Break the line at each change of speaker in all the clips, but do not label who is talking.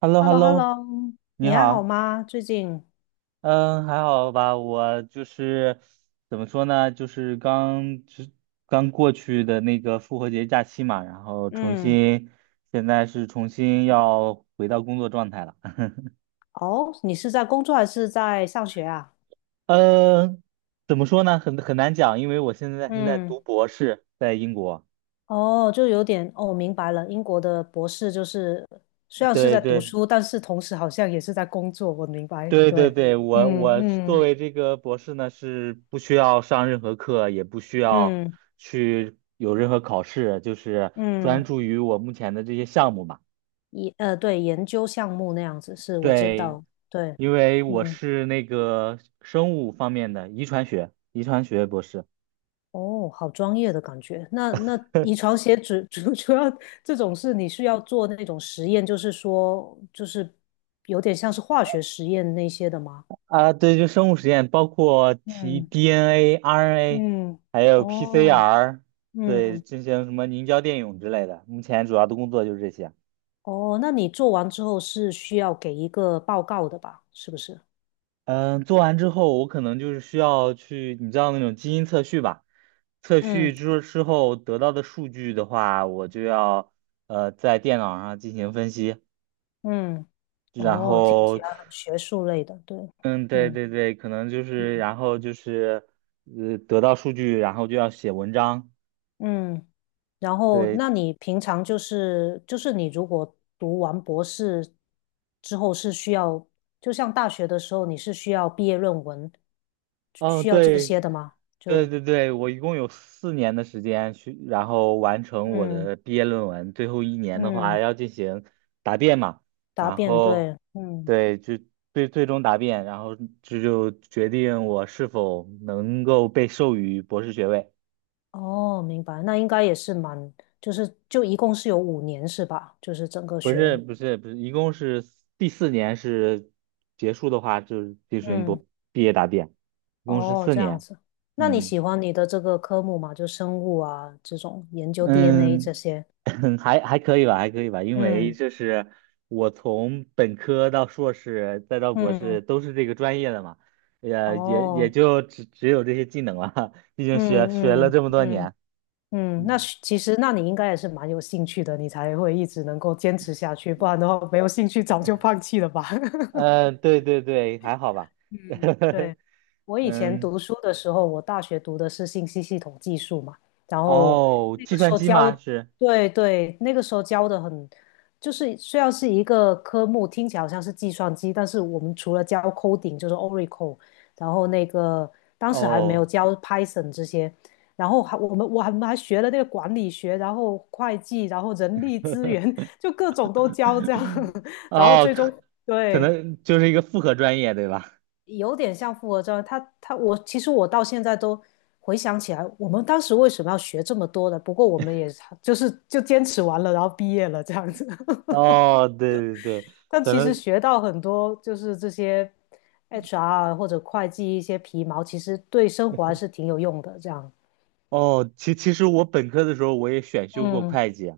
h e l l o
h e
h
l
e
l
l
o
l
h e l l
o
o
你
你还好
好，
吗？最近，
嗯，还好吧？我就是怎么说呢，就是刚过去的那个复活节假期嘛，然后重
嗯，
新，现在是重新要回到工作状态了。
哦，你是在工作还是在上学啊？
嗯，怎么说呢？很难讲，因为我现在是在
嗯，
读博士，在英国。
哦，就有点，哦，明白了。英国的博士就是虽然是
对
在读
对，
书，但是同时好像也是在工作。我明白，
对对
对，
对，我
嗯
我作
嗯
为这个博士呢，是不需要上任何课，也不需要
嗯
去有任何考试，就是专
嗯，
注于我目前的这些项目嘛。
对，研究项目那样子是，我知
对，
道，对，
因为我
嗯。
是那个生物方面的遗传学博士
哦，好专业的感觉。那遗传学主要这种事，你是要做那种实验，就是说，就是有点像是化学实验那些的吗？
啊，对，就生物实验，包括提
嗯
DNA、RNA，
嗯，
还有
哦，
PCR，对，
嗯，
进行什么凝胶电泳之类的。目前主要的工作就是这些。
哦，那你做完之后是需要给一个报告的吧？是不是？
嗯，做完之后，我可能就是需要去，你知道那种基因测序吧？测序
嗯
之后得到的数据的话，我就要在电脑上进行分析，
嗯，
然
哦，听
后，
起来很学术类的，对，
嗯，对
嗯
对对，可能就是
嗯。
然后就是得到数据，然后就要写文章，
嗯，然后
对，
那你平常就是你如果读完博士之后是需要，就像大学的时候你是需要毕业论文，
哦，
需要这
对，
些的吗？
对对对，我一共有四年的时间去，然后完成我
嗯
的毕业论文。最后一年的话
嗯，
要进行答辩嘛，
答
然
辩
后
对，嗯
对，就最终答辩，然后这就决定我是否能够被授予博士学位。
哦，明白，那应该也是蛮，就一共是有五年是吧？就是整个
不是不是不是，一共是第四年是结束的话，就是进行
嗯
毕业答辩，一共是
哦
四
这样
年。
子，那你
嗯。
喜欢你的这个科目吗？就生物啊这种研究 DNA 这
嗯，
些，
还可以吧，还可以吧，因为
嗯。
就是我从本科到硕士再到博士
嗯
都是这个专业的嘛，也
哦，
就只有这些技能了，毕竟学
嗯
了
嗯
这么多
嗯
年。
嗯，那
嗯，
是其实那你应该也是蛮有兴趣的，你才会一直能够坚持下去，不然的话没有兴趣早就放弃了吧？
对对对，还好吧。
嗯，对，我以前
嗯，
读书的时候，我大学读的是信息系统技术嘛，然后
哦，
那
计
个时
算
候
机
教，
吗？是，
对对，那个时候教的很，就是虽然是一个科目，听起来好像是计算机，但是我们除了教 coding 就是 Oracle，然后那个当时还没有
哦，
教 Python 这些，然后还我们我还我们还学了那个管理学，然后会计，然后人力资源，就各种都教这样，然后
哦，
最终
可可
对。
能就是一个复合专业，对吧？
有点像复合教育他他我其实我到现在都回想起来，我们当时为什么要学这么多的？不过我们也就坚持完了，然后毕业了这样子。
哦，对对对，
但
可
其实
能
学到很多，就是这些 HR 或者会计一些皮毛，其实对生活还是挺有用的。这样，
哦，其实我本科的时候我也选修过
嗯，
会计，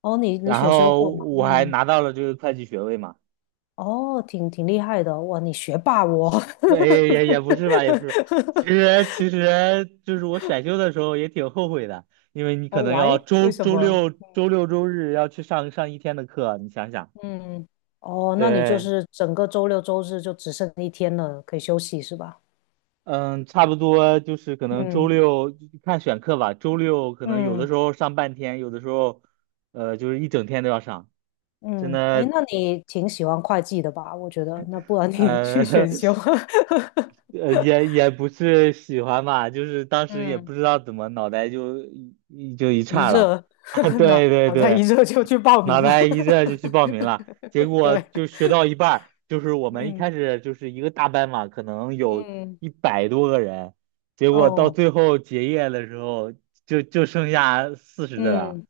哦，你
然
选修
后
过吗？
我还
嗯，
拿到了这个会计学位嘛。
哦，挺厉害的，哇，你学霸我。
不，也不是吧，也不是。其实就是我选修的时候也挺后悔的，因为你可
哦，w
能
h
要
y
周
为什
周
么？
六周六周日要去上一天的课，你想想。
嗯，哦，那你就
对，
是整个周六周日就只剩一天了，可以休息是吧？
嗯，差不多就是可能周
嗯
六看选课吧，周六可能有的时
嗯
候上半天，有的时候就是一整天都要上。真
嗯，哎，
的，
那你挺喜欢会计的吧？我觉得，那不然你
呃，
去 选修，
也不是喜欢吧，就是当 时也不
嗯，
知道怎么脑袋就一
一
岔了
热，
啊，
脑
对对
脑袋一
对，
热就去报
脑
名了，
袋一热就去报名了，结 果
对，
就学到一半儿就是我们一
嗯
开始就是一个大班嘛，可能有
嗯，
100多个人，结果到
哦，
最后结业的时候就剩下40的了，
嗯。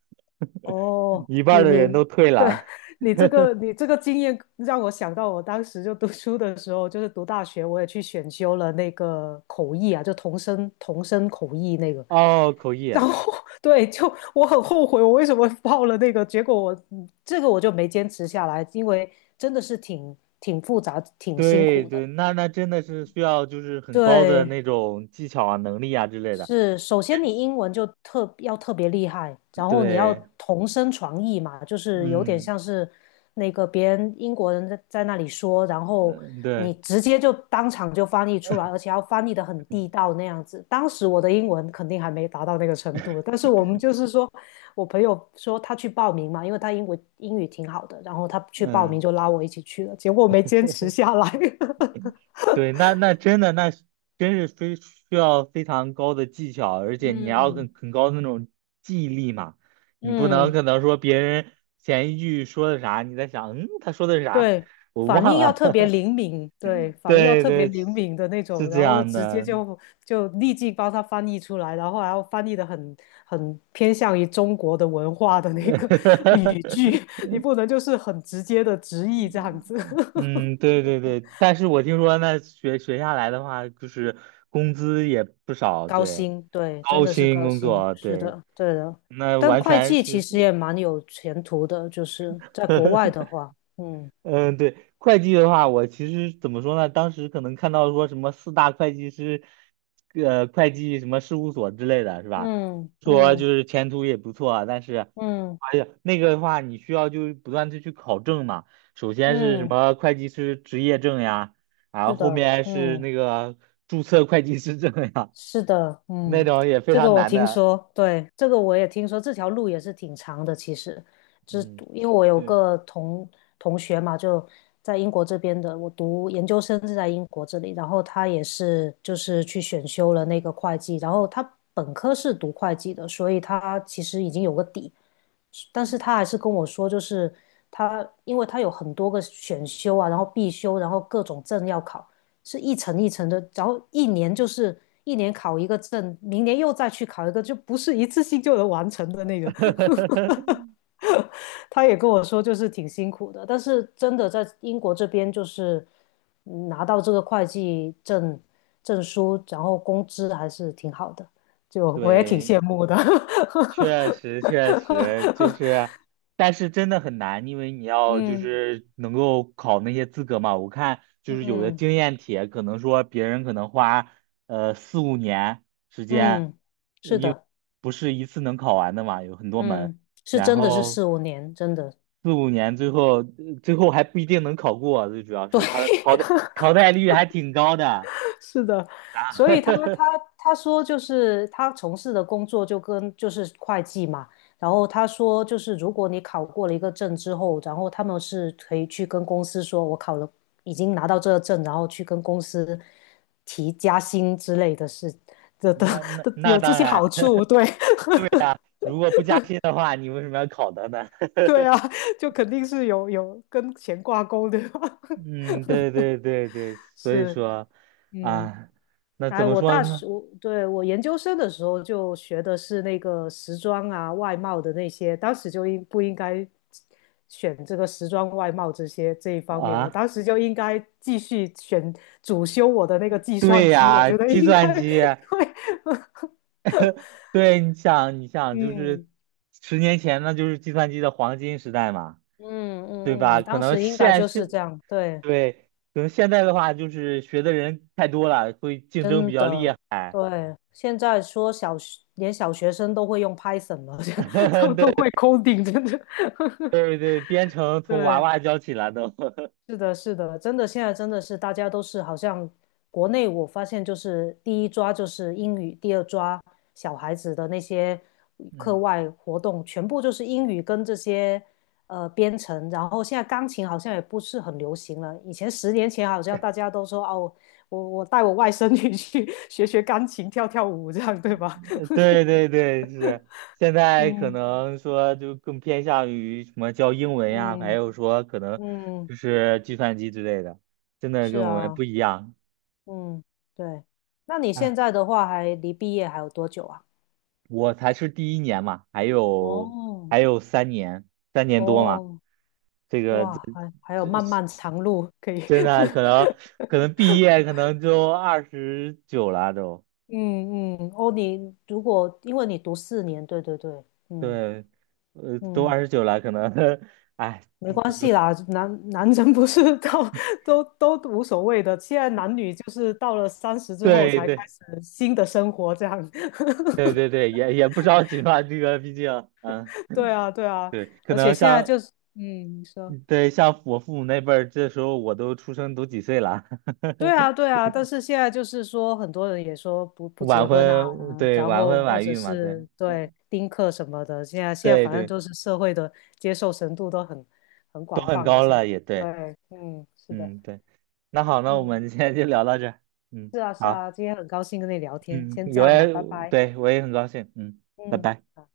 哦，
一半儿
你
的人
你
都退
对
了。
你这个 你这个经验让我想到，我当时就读书的时候，就是读大学，我也去选修了那个口译啊，就同声口译那个。
哦，口译
然
啊。
后 对，就我很后悔，我为什么报了那个，结果我我就没坚持下来，因为真的是挺复杂、挺辛
对
苦的。
对，那真的是需要就是很高的
对，
那种技巧啊、能力啊之类的。
是，首先你英文就特别厉害，然后你要
对，
同声传译嘛，就是有点
嗯，
像是那个别人英国人在那里说，然后
嗯
你
对，
直接就当场就翻译出来，而且要翻译的很地道那样子。当时我的英文肯定还没达到那个程度，但是我们就是说，我朋友说他去报名嘛，因为他英文英语挺好的，然后他去报名
嗯，
就拉我一起去了，结果没坚持下来。
对，那真的真是非需要非常高的技巧，而且你还要
嗯，
很高的那种记忆力嘛，你不能
嗯，
可能说别人前一句说的啥，你在想，嗯，他说的是啥，
对，
我
反
忘
应要
了。
特别 灵敏，对，反应要
对
特别
对，
灵敏的那
是
种，
这
然后就
样
直接
的。
就就立即帮他翻译出来，然后还要翻译的很偏向于中国的文化的那个 语句，你不能就是很直接的直译这样子。
嗯，对对对，但是我听说那学下来的话，就是工资也不少，
高
对，
薪，对，真
高
的是
薪
高
工
薪，
作，
是
对，
的，对的。
那
但
完
会
全
计其
是，
实也蛮有前途的，就是在国外 的话，嗯
嗯，对，会计的话，我其实怎么说呢？当时可能看到说什么四大会计师，会计什么事务所之类的，是吧？
嗯
说就
嗯
是前途也不错啊，但是，
嗯
哎呀，那个的话，你需要就是不断的去考证嘛。首先是什
嗯，
么会计师执业证呀，然后
是
后
的，
面是
嗯。
那个注册会计师证呀，
是的，
那
嗯，
种也非
这个
常
我
难
听
的。
说，对，这个我也听说，这条路也是挺长的。其实，就是
嗯，
因为我有
对，
个同学嘛，就在英国这边的，我读研究生是在英国这里，然后他也是就是去选修了那个会计，然后他本科是读会计的，所以他其实已经有个底，但是他还是跟我说，就是他因为他有很多个选修啊，然后必修，然后各种证要考。是一层一层的，然后一年就是一年考一个证，明年又再去考一个，就不是一次性就能完成的那个。他也跟我说，就是挺辛苦的，但是真的在英国这边，就是拿到这个会计证证书，然后工资还是挺好的，就我也挺
对，
羡慕的。
确实，确实就 是，但是真的很难，因为你要就
嗯
是能够考那些资格嘛。我看就是有的
嗯
经验帖，可能说别人可能花四五年时间，
嗯，是的，
不是一次能考完的嘛，有很多门，
嗯，是
然
真的是
后
4、5年，真的。对。
四五年最后最后还不一定能考过，最主要是它的淘汰率还挺高的啊。
是的，所以他他 他说就是他从事的工作就跟就是会计嘛，然后他说就是如果你考过了一个证之后，然后他们是可以去跟公司说，我考了已经拿到这个证，然后去跟公司提加薪之类的事的的
那那
的
那
有这
当
些
然，
好处，对
如果不加薪的话，你为什么要考它呢？
对啊，就肯定是有跟钱挂钩的，
嗯，对对对对，所以
是。
说
嗯。
啊，那怎
哎，
么
我
说
大学，
呢？
我研究生的时候就学的是那个时装啊、外贸的那些，当时就应不应该选这个时装、外贸这些这一方面？我
啊，
当时就应该继续选主修我的那个计算
对
机，我
呀，
觉得
计
应
算
该 对，
机，对，你想，你想，就是
嗯
10年前那就是计算机的黄金时代嘛，
嗯
对
嗯
吧？
嗯，
可
当
能
时应该就是这样，对，
对，可能现在的话就是学的人太多了，会竞争比
真
较厉
的，
害。
对，现在说小学连小学生都会用 Python 了，都 都
对
会 coding，真的。
对对，编程从娃
对，
娃教起了都。
是的，是的，真的，现在真的是大家都是好像国内，我发现就是第一抓就是英语，第二抓小孩子的那些课
嗯
外活动，全部就是英语跟这些编程，然后现在钢琴好像也不是很流行了。以前10年前好像大家都说哦，我带我外甥女去 学学钢琴，跳跳舞这样，对吧？
对 对对，是现在可
嗯
能说就更偏向于什么教英文呀，还
嗯。
有说可能
嗯，
就是计算机之类的，真的
是
跟我们不
啊。
一样。
嗯，对。那你现
哎，
在的话，还离毕业还有多久啊？
我才是第一年嘛，还有
哦，
还有三年，三年多嘛，
哦，
这个
哇，还有漫漫长路可以。
真的可 能可能毕业可能就二十九了都，
嗯嗯，哦，你如果因为你读4年，对对对，嗯
对，都
嗯，
二十九了，可能，哎，
没关系啦，男人不是到 都无所谓的，现在男女就是到了30之后
对
才开
对
始新的生活，这样，
对对对，也不着急吧，这个毕竟，嗯。
对啊对啊，
对，可
而且
能
现在
像
就是，嗯，你说，
对像我父母那辈儿，这时候我都出生都几岁了，
对啊，对 啊，但是现在就是说，很多人也说不
晚
结婚啊，
婚，对，
然
晚婚
后或
晚
者
育嘛，对，
是对
嗯
丁克什么的，现在
对
反正
对，
都是社会的接受程度都很
都
广
很
泛了。
高
现在
了，也对，
对，嗯，是的，
嗯，对，那好，那我
嗯，
们今天就聊到这儿，嗯，
是啊，是
好，
啊，今天很高兴跟你聊天，
嗯，
先这
有
样
也，
了，拜拜，
对，我也很高兴，嗯，拜
嗯。
拜。
好。